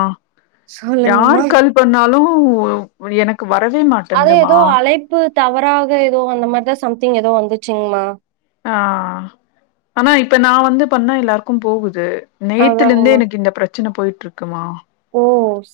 ஆ யார் சொல்லுங்கம்மா கல் பண்ணாலு [unintelligible] புளி எனக்கு கு வரவே அது மாட்டன்துமா ஏதோ அழைப்பு தவறாக எதோ அந்த மாரிதா சம்திங் எதோ வந்துச்சுங்மா ஆ ஆனா இப்ப நா வந்து பண்ணா எல்லாருக்கும் போகுது நேத்துல இந்தே அதாங்கம்மா எனக்கு இந்த பிரச் பிரச்சன போய்ட்ருக்குமா ஓ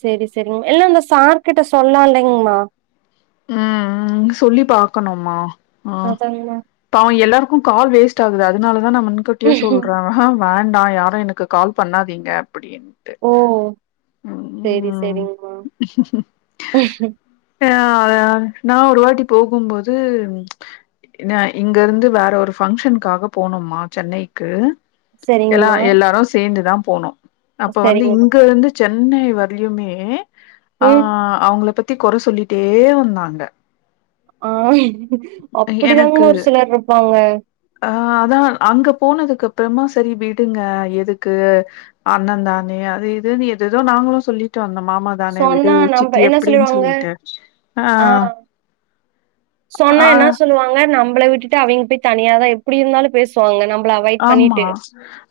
சேரி சேரிங் எல்லா இந்த சார்கிட்ட சொல்லால்லைங்மா ம் ம் சொல்லி பாக்கணும்மா ஆ அதாங்கமா பாவோ எல்லாருக்கும் கால் வேஸ்ட் கட் ஆகுது அதுனால அதா நா முன்கூட்டியே சொல்ற [unintelligible] வேண்டா யாரு எனக்கு கால் பண்ணாதீங்க அப்டின்ட்டு ஓ சரி ம் சரிங்கமா ம் [unintelligible] [unintelligible] நா ஒரு வாட்டி போகும் போது இங்க இருந்து வேற ஒரு பங்க்ஷனுக்காக போனோமா சென்னைக்கு எல்லா சரிங்கம்மா எல்லாரு சேந்துதாம் போனோ அப்ப வந்து சரிங்கம்மா இங்க இருந்து சென்னை வரையுமே ஆ ம் அவங்கள பத் தி கொர சொல்லி டே வந்தாங்க ஆ அப்டிதாங்க எனக்கு ஒரு சிலர் இருப்பாங்க ஆ அதா அங்க போனதுக்கு அப்புறமா சேரி விடுங்க எதுக்கு அண்ணந்தானே அது இதுன்னு எதெதோ நாங்களு சொல்லிட்டு வந்தோம் மாமா தானே விடு சொன்னா நம்ப சித்தி என்ன எப்டின் சொல்லிருவாங்க சொல்லிட்டு ஆ சொன்னா ஆ என்ன சொல்லுவாங்க நம் நம்மள விட்டுட்டு அவிங் போய் தனியாதா எப்டி இருந்தாலு பேசுவாங்க நம் ஆமா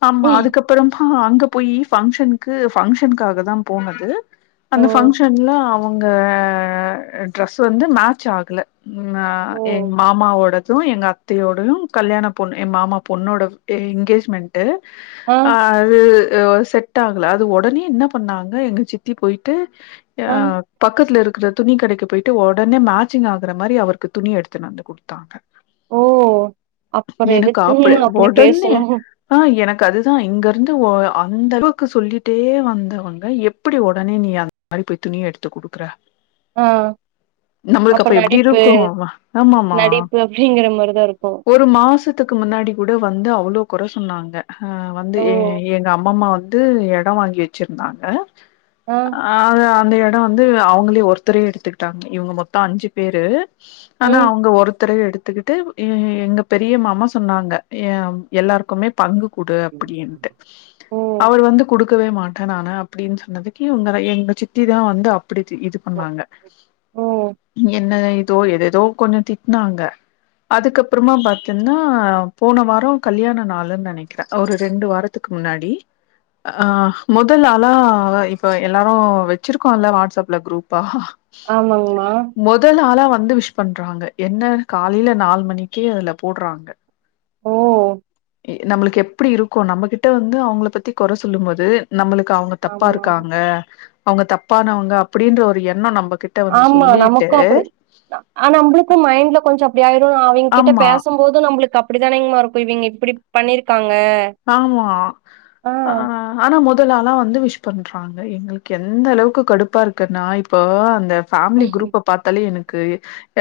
ஆமா அதுக்கப்புறமா அங்க போயி பங்க்ஷனுக்கு பங்க்ஷன்க்காக தான் போனது ஓ அந்த பங்க்ஷன்ல அவ அவங்க ட்ரெஸ் வந்து மேச் ஆகல உம் ஆ ஓ எங்க மாமா ஓடது அதுவும் எங்க அத்தையோடையும் கல்யாண பொண்ணு என் மாமா பொண்ணோட ஏ எங்கேஜ்மெண்ட் டு ஆ அது அது ஒரு செட் ஆகல அது ஒடனே என்ன பண்ணாங்க எங்க சித்தி போயி்ட்டு ஏ ஆ பக்கத்துல இருக்கு இது துணி கடைக்கு போயிட்டு ஒடனே மேட்சிங் ஆகுற மாரி அவருக்கு துணி எடுத்துனு வந்து கொடுத்தாங்க ஓ அப்புறம் எதுக்கு அப்ப அப்படி உடனே ஆ எனக்கு அதுதான் இங்க இருந்து அந்த அளவுக்கு சொல்லிட்டே வந்தவங்க எப்படி உடனே நீ அந்த மாதிரி போய் துணி எடுத்து குடுக்குற ஆ நம்மளுக்கு அப்ப எப்டி இருக்கும் ஆமாமா நடிப்பு அப்டிங்கிற மாரிதா இருக்கு ஒரு மாசத்துக்கு முன்னாடி கூட வந்து அவளோ கொற சொன்னாங்க ஆ வந்து ஓ எங்க அம்மம்மா வந்து வந்து இடம் வாங்கி வச்சிருந்தாங்க ஆ அ அந்த எடம் வந்து அவு களே ஒருத்தர எடுத்துக்கிட்டாங்க இவங்க மொத்தம் அஞ்சு பேரு ஆனா ம் அவங்க ஒருத்தரே எடுத்துக்கிட்டு ம் எங்க பெரிய மாமா சொன்னாங்க எ எல்லாருக்குமே பங்கு குடு அப்டின்ட்டு ஓ அவர் வந்து குடுக்கவே மாட்டேன் நான் அப்டின்னு சொன்னதுக்கு இவங்க எங்க சித்திதான் வந்து அப்படி திட்டிட்டு போனாங்க ஓ என்ன இதோ ஏதேதோ கொஞ்சம் திட்னாங்க அதுக்கப்புறம் பார்த்தீங்கன்னா போன வாரம் கல்யாண நாளுனு நினைக்குறேன் ஒரு ரெண்டு வாரத்துக்கு முன்னாடி அ மொதல் ஆள இப்போ எல்லாரும் வச்சு இருக்கோம்ல வாட்சப்பல குரூப் அ ஆமாங்மா வந்து விஷ் பண்றாங்க என்ன காலையில நாலு மணிக்கே அதுல போடுறாங்க ஓ நம்மளுக்கு எப்டி இருக்கும் நம்மகிட்ட வந்து அவங்கள பத்தி குறை சொல்லும் போது நம்மளுக்கு அவங்க தப்பா ஆமா இருக்காங்க அவுங்க தப்பானவங்க அப்பிடின்ற ஒரு எண்ணோ நம்மக் ஆமா நமக்கு அப்பிடி ஆன நம்புளுக்கு மைண்ட்ல கொஞ்ச அப்பிடி ஆயிரு அவிங்கிட்ட ஆமா பேசம் போது நம்மளுக்கு அப் இப்பிடித்தானிங்கமா இருக்கு இவிங்க இப்பிடி பண்ணிருக்காங் ஆமா ஆ ஆனா மொத் த்தலாலா வந்து விஷ் பண்றாங்க எங்களுக்கு எந்த அளவுக்கு கடுப்பா இருக்குன்னா இப்போ அந்த பேமிலி குரூப்ப பாத்தாலே எனக் க்கு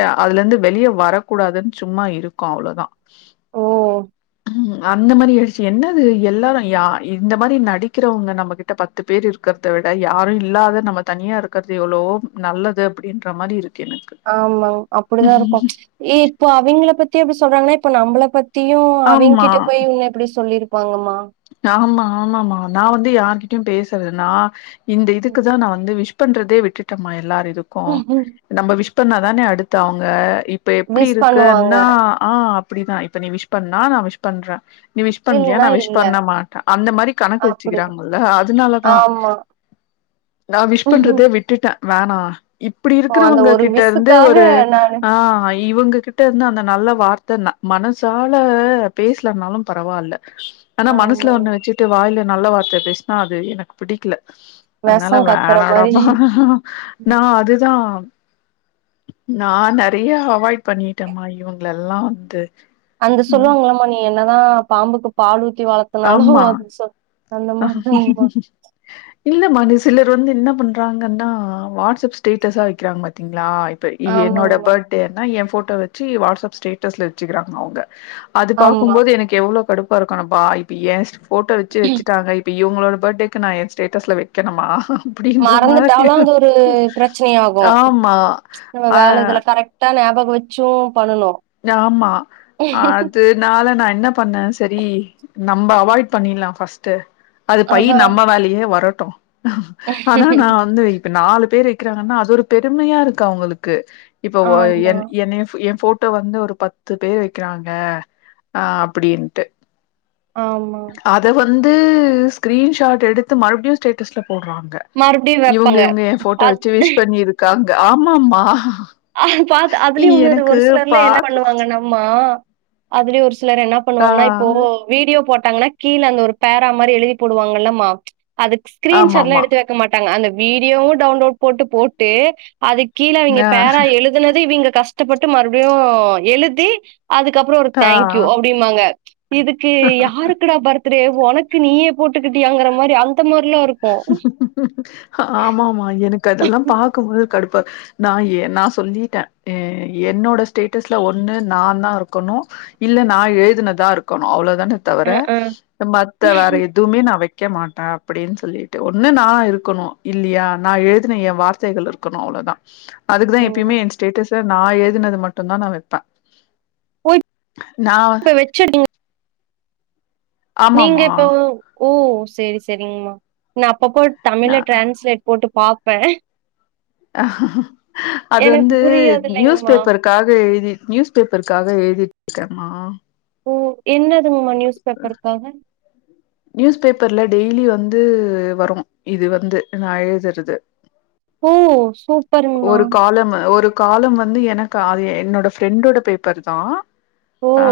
அ அதுல இந்து வெளியே வரக்கூடாதுன்னு சும்மா இருக்கோ அவ்ளோதா ஓ ம் அந்த மாரி எழுச்சு என்னது எல்லாரு யா இந்த மாரி நடிக்கிறவங்க நம்மகிட்ட பத்து பேர் இருக்கிறத விட யாரு இல்லாத நம்ம தனியா இருக்கிறது எவ்ளோ நல்லது அப்பிடின்ற மாரி இருக் ஆமாங் அப்பிடிதா இருக்கு ஏ இப்போ அவிங்கள பத்தி எப்பிடி சொல்றாங்கன்னா இப்ப நம்மள பத் தியு ஆமா. அவிங்கிட்ட போய் இவுங்கள இப்பிடி சொல் வாங்கம்மா ஆமா ஆமாமா நா வந்து யார்கிட்டயு பேசுறது நா ஆ இந்த இதுக்குதா நா வந்து விஷ் பண்றதே விட்டம்மா எல்லாரி துக்கு நம்ம விஷ் ப்பண்ணா தானே அடுத்த அவுங்க இப்ப எப்பிடி விஷ் இருக்கு பண்ணுவாங்க நா ஆ இப்பிடிதா இப்ப நீ விஷ் பண்ணா நா விஷ் பண்றே நீ விஷ் பண்லியா இல்லன்னா நா விஷ் இல்ல பண்ணமாட்டா அந்த மாரி கணக்கு அப்டி வச்சுக்கிறாங்கள அதனாலதா ஆமா நா விஷ் பண்றதே விட்டுட்டே வேணா இப்பிடி ஓ அந்த ஒரு இருக்கிறவங்ககிட்ட இருந்து விஷ்சுக்காக ஒரு நானு ஆ இவுங்க கிட்ட இருந்து அந்த நல்ல வார்த்தன மனசால பேசலனாலு பரவாயில்ல ஆனா மனசுல ஒன்ன ஆமாங்க வச்சிட்டு வாயில நல்ல வார்த்த பேசன்னா அது எனக்கு பிடிக்கல வெஷோ அனால கக்குற மாரி வேணாடாப்பா ம். நா அதுதா நா நறைய அவாய்ட் பண்ணிட்டம்மா இவுங்ளல்லா வந்து அந்த ம். சொல்வாங்ளம்மா நீ என் னதா பாம்புக்கு பால் ஊ த்தி வளத்தனாலு அது சொ அந்த மாரிதாங்கம்மா இல்ல மா நி சிலர் வந்து என்ன பண்றாங்கன்னா வாட்ஸ் அப் ஸ்டேட்டஸா வக்கிறாங் பாத்தீங்ளா இ ப்ப என்னோட ஆமாங்கம்மா பர்டேனா எ ஃபோ ட்டோ வச்சி வாட்ஸ்அப் ஸ்டேட்டஸ்ல வச்சுக்கிறாங்க அவுங்க அது பாக்கும் ஆமா போது எனக்கு எவ்ளோ கடுப் பா இருக்கு ஆனா பா இப்ப ஏஸ் ஃபோட்டோ வச்சு வச்சு இப்ப இவுங்களோட பர்டேக்கு நா எ ஸ்டேட்டஸ்ல வக்கனுமா மறந்துட்டாலு அது ஒரு பிரச்சனை ஆகு ஆமா நம்ம ஆ வேல இதுல கரெக்டா ஞாபக வச்சோ ஆமா அதுனால நா என்ன பண்ணே செரி நம்ப அவாய்ட் பண்ணில்லா ஃபஸ்ட்டு அது பயி அதா நம்ம மேலயே வர ட்டு ஆனா நா வந்து இப்ப நாலு பேரு வக்கிறாங்கன்னா அது ஒரு பெருமையா இருக்கு அவுங்களுக்கு இப்ப ஓ ஆமா என் என்னய எ ஃபோ ட்டோ வந்து ஒரு பத்து பேர் வக்கிறாங்க அ அப்புடின்ட்டு ஆமா ந்து ஸ்கிரீன் ஷாட் எடுத்து மறுப்டியு ஸ்டேட்டஸ்ல போட்றாங்க மறுபடியு இவுங்க வெப்பாங்க இவுங்க எ ஃபோட்டோ அத் வச்சு விஷ் பண்ணியிருக்காங் க ஆமாமா அஹ் பாத்து அதுலயு உன்னொரு எனக்கு ஒரு சிலர்ல என்ன பாக்க பண்ணுவாங்கனாமா அதலயே ஒரு சிலர் என்ன ஆ பண்ணுவாங்கனா இப்போ வீடியோ போட் டாங்னா கீழ அந்த ஒரு பேரா மாரி எழுதி போடுவாங்கல்லமா அது ஸ்கிரீன் ஷாட் எல்லா ஆமாமா எடுத்து வெக்க மாட்டாங்க அந்த வீடியோவு டவுன்லோட் போட்டு போட்டு அதுக் கீழ நீங்க ஆ பேரா எழுதுனது இவிங்க கஷ்டப்பட்டு மறுபடியு எழுதி அதுக்கப்புறோ ஒரு ஆ தேங்க்யூ அப்டிம்பாங்க இதுக்கு யாருக்குடா பர் அப்டியே உனக்கு நீயே போட்டுக்கிட்டியாங்குற மாரி அங் ஆமாமா எனக்கு அதெல்லாம் பாக்கும் போதே கடுப் ப்ப நா ஏ நா சொல்லிட்ட அ என்னோட ஸ்டேட்டஸ்ல ஒண்ணு நாந்தா இருக்கணு இல்ல நா எழுதுனதா இருக்கணு அவ்ளோத் என்ன தவுர அ, ஆ. மத்த வேற எதுவுமே நா வெக் வெக்கமாட்டா அப்டின்ஸ் சொல்லிட்டு ஒன்னு நா இருக்கணு இல்லியா நா எழுதுன ஏ வார்த்தைகள் இருக்கணு அவ்ளோதா அதுக்குதா ஓ! எப்பயுமே என் ஸ்டேட்டஸ் ச்சு நா எழுதுனத மட்டுந்தா நா வெப்ப போய் [inaudible] நீங்க ஆமாமா இப்போ ஓ சேரி சேரிங்மா நப் [unintelligible] நா தமிழ்ல டிரேன்ஸ்லேட் போட்டு பாப் ப்ப அது எனக்கு வந்து நியூஸ் புரியாதில்லைங்மா. பேப்பருக்காக எழுதி நியூஸ் பேப்பருக்காக எழுதி க்கமா ஓ என்னதுங்கம்மா நியூஸ் பேப்பருக்காக நியூஸ் பேப்பர்ல டெய்லி வந்து வரும் இது வந்து நா எழுதுறது ஓ சூப்பருங்மா ஒரு காலம் ஒரு காலம் வந்து எனக்கு அது என்னோட ஃப்ரெண்டோட பேப்பருதா ஓ! ஆ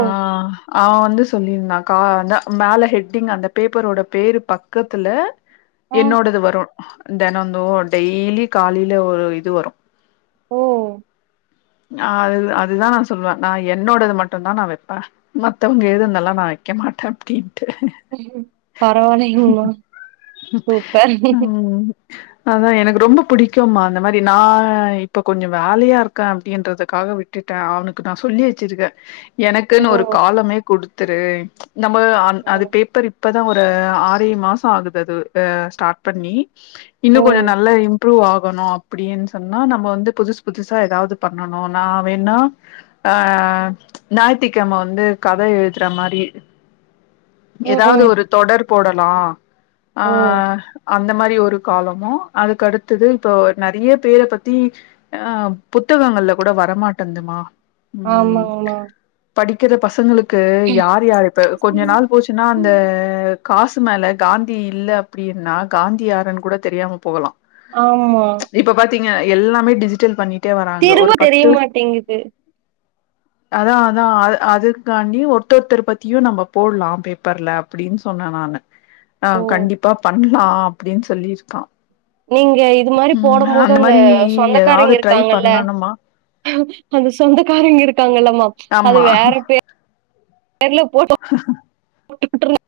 அவ வந்து சொல்லியிருந்தா கா மேல ஹெட்டிங் அந்த பேப்பரோட பேரு பக்கத்துல ஆ, என்னோடது வரு தேனோ தோரும் டெய்லி காலையில ஒரு இது வரூம் ஓ ஹ அது அதுதான் நான் சொல்லுவேன் நா என்னோடது மட்டும் தான் நான் வைப்பேன் மத்தவங்க எழுதுனதெல்லாம் நான் வைக்க மாட்டேன் தேட்டி பரவாயில்லைங்கமா சூப்பர் அதான் எனக்கு ரொம்ப பிடிக்கும்மா அந்த மாரி நான் இப்ப கொஞ்சோம் வேலையா இருக்கேன் அப்படின்றதுக்காக விட்டுட்டேன் அவனுக்கு நான் சொல்லி வச்சிருக்கேன் ஓ! எனக்குன்னு ஒரு காலமே குடு த்துரு நம்ம அது ம், பேப்பர் இப்போ தான் ஒரு ஆறு ஏழு மாசம் ஆகுது அது ஸ்டார்ட் பண்ணி ஓ! இன்னும் கொஞ்சம் நல்லா பப்ரூவ் ஆகணும் அப்படின்னு சொன்னா நம்ம வந்து புதுசு புதுசா ஏதாவது பண்ணணும் நான் வேணா ஆஹ் ஞாயத்திக்கிழமை வந்து கத எழுதுறா மாரி ம், ஏதாவது ம் ஒரு தொடர் போடலாம் ஓ! ஆஹ் அந்த மாதிரி ஒரு காலமும் அதுக்குடுத்தது இப்ப நறைய பேர பத்திஹ் புத்தகங்கள்ல கூட வரமாட்டேந் துமா ஆமாங் மா படிக்கற பசங்களுக்கு யார் யாரு இப்ப கொஞ்ச நாள் போச்சுனா அந்த காசு மேலே காந்தி இல்ல அப்டின்னா காந்தியாருன்னு கூட தெரியாம போகலாம் ஆமா ஏங்க எல்லாமே டிஜிட்டல் பண்ணிட்டு திரும்ப தெரியமாட்டேங்குது அதான் அதான் அது அதர்காண்டி ஒருத்தொருதர் பத்தியும் நம்ம போடலாம் பேப்பர்ல அப்படின்னு சொன்னேன் நானு ஆஹ கண்டிப்பா பண்ண லா அப்படின்னு சொல்லியிருக்கான் நீங்க இது மாதிரி போடும் போது அந்த மாரி ஏதாவது சொந்தக்காரங்க ட்ரை இருக்காங்க மொதல்ல பண்ணணுமா அந்த சொந்தக்காரங்க இருக்கு இருக்காங்களா ஆமாம் அது ஆமா வேற பே பேர்ல போட்டோ [unintelligible]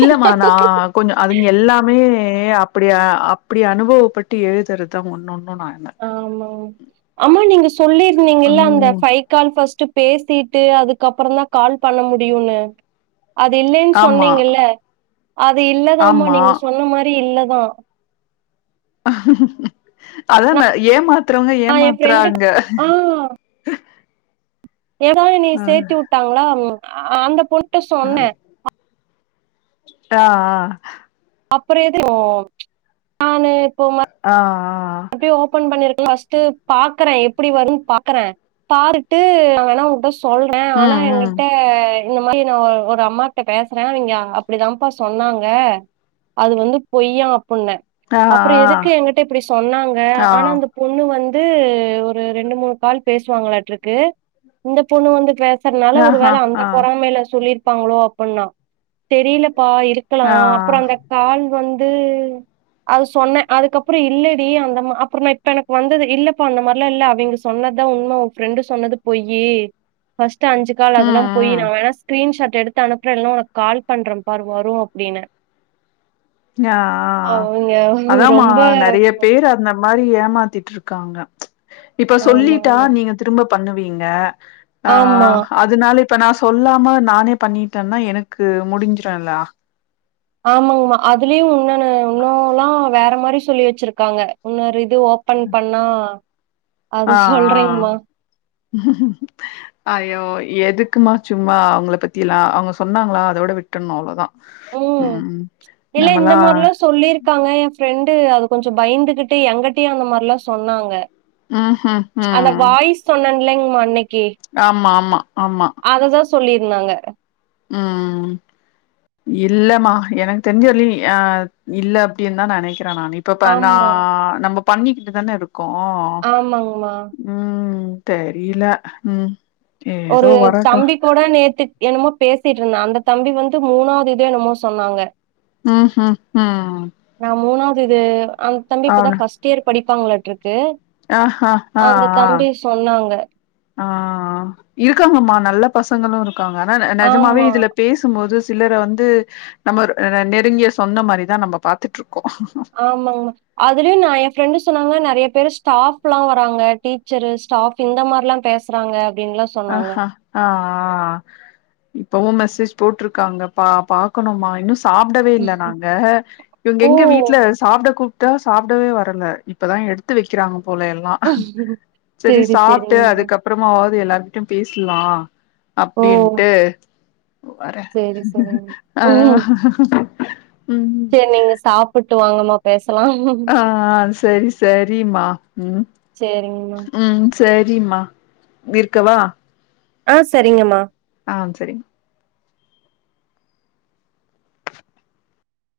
இல்லமா நா கொஞ்சோ அதுங்க எல்லாமே ஏ அப்பிடியா அப்பிடி அனுபவப்பட்டு எழுதுறதுதா ஒன்னொன் ஆமாங்க ஆமா நீங்க சொல்லிருந்தீங்கல்ல அந்த ம் ஃபைகால்பஸ்ட்டு பேசிட்டு அதுக்கப்புறோதா கால் பண்ண முடியுனு அது இல்லென்னு ஆமா சொன்னிங்கல்ல அது இல்லதாமா ஆமா நீங்க சொன்ன மாரி இல்ல மா அதன ஏமாத் த்துறவங்க நா எ ஃப்ரெண்டுக் ஏமாத்துறாங்க ஆ ஏதா என்னை ம். சேத்திவுட்டாங்களா அந்த பொண் சொன்னே ட ஆ அப்புறோ எதுக்கு நானு ஆ ஆ அப்பிடியே ஓபன் பண்ணிரு பஸ்டு பாக்குறே எப்பிடி வருதுன்னு பாக்குறே பாத்துட்டு நா வேணுணா உட்ட சொல்றே ஆனா ம் ம் எங்கிட்ட இந்த மாரி நா ஒ ஒரு அம்மாட்ட பேசறே அவிங்க அப்பிடிதாப்பா சொன்னாங்க அது வந்து பொய்யா ப்ண்ணோ ஆ ஆ அப்புறோ எதுக்கு என்கிட்ட இப்பிடி சொன்னாங்க ஆ ஆனா இந்த பொண்ணு வந் து ஒரு இரண்டு மூணு கால் பேசுவாங்களாட்றுக்கு இந்த பொண்ணு வந்து பே சறானால ஒரு ஆஹா வேல அந்த ஆ பொறாமைல்ல சொல்லிர் ப்பாங்களோ அப்புன்னா தெரியலப் ப்பா இருக்கலா ஆ அப்புறோ அந்த கால் வந் து அது சொன்னே அதுக்கப்றோ இல்ல ப்பிடி அந்தமா அப்புறோ இப்ப எனக்கு வந்தது இல்லப்பா அந்த மாரிலா இல்ல அவிங்க சொன்னதா உண்ம உ ஃப்ரெண்டு சொன்னது போய்யி பஸ் அஞ்சு கால் ம் அதெல்லா பொய் ம் நாவேனா ஸ்கிரீன்ஷாட் எடுத்து அனுப்றேனு கால் பண்றே பார் வரு அப்டின்னே ஆ ஆ ஆ அவிங்க அதாமா ரொம்ப நெறய பேர் அந்த மாரி ஏமாத்திட்ருக்காங்க இப்ப சொல்லிட்டா ஆமாங்க நீங்க திரும்ப பண்ணுவீங்க அ ஆமா. அதனால இப்ப நா சொல்லாம நானே பண்ணிட்டேன்னா எனக்கு முடிஞ்சிரு எல்லா ஆமாங்கமா அதுலயு உன்னோனு இன்னுனல்லா வேற மாரி சொல்லி வச்சிருக்காங்க உன்னொ ர இது ஓபன் பண்ணா அது ஆ ஆ சொல்றேங்கமா. அய்யோ எதுக்குமா சும்மா அவுங்கள பத்தி எல்லா அவுங்க சொன்னாங்ளா அதோட விட்றணு அவ்ளதா உம் இல்ல இந்த மாரிலா சொல்லியிருக்காங்க எ ஃப்ரெண்ட் ட்டு அது கொஞ்ச பயந்துகிட்டு எங்கட்டயு அந்த மாரில்லா சொன்னாங்க ஆஹ ஆ இல்லைங்மா இன்னைக் ஆமா ஆமா ஆமா சொல்லி இருந்தாங்க உம் இல்லமா எனக்கு தெரிஞ்ச வர்லியு ஆ இல்ல அப்டின்னு தா நெனக்குறே நெனக்கிறே நானு இப்ப நா ஆமா. நம்ம பண்ணிகிட்டு தான இருக் கோ ஆமாங்கமா. உம் தெரியல உம் ஒரு தம்பி கூட நேத்துக் என்னமோ பேச சிட்டுருந்தா அந்த தம்பி வந்து மூனாவது இது என்னமோ சொன்னாங்க [inaudible] மூனாவ்து இது அந்த தம்பி இப்பதா ஃபஸ்ட்டு இயர் படிப்பாங்ளாட்ருக்கு ஹ சொன்னாங்க. ஹாஹாஹா இருக்காங்கமா நல்ல பசங்களும் இரு இருக்காங்க ஆனா நெஜமாவே ஆமா இதுல பேசும் போது சிலரை வந்து நம்ம நெருங்கிய சொந்த மாரிதான் நம்ம பாத்ட்ரு போம் ஆமாங்மா அதுலயும் நான் என் ஃப்ரெண்டு் சொன்னாங்க நெறய பேரு டாஃப்லாம் வராங்க டீச்சரு ஸ்டாஃப் இந்த மாரிலாம் பேசுறாங்க அப்டின்லாம் சொன்னாங்க. ஹான் ஹ போட்ருக்காங்க பா பாக்கணுமா இன்னும் சாப்டவே இல்ல நாங்க இவுங்க ஓ! எங்க வீட்ல சாப்ட சாப்டவே வரல இப்பதான் எடுத்து வைக்கிறாங்க போலாம் எல்லாம் சரி சாப்ட்டு அதுக்கப்பறமாவ்து எல்ல பேசலாம் ஓ! அப்டின்ட்டு சரி, சரிங்க. ஹன் சேரி நீங்க சாப்புட்டு வாங்க வாங்க ஆஹ் ஹ் செரி செரிம்மா உம் சரிங்கம்மா. உம் சேரி மா வைக்கவா ஆஹ் சரிங்கம்மா ஆ சேரிங்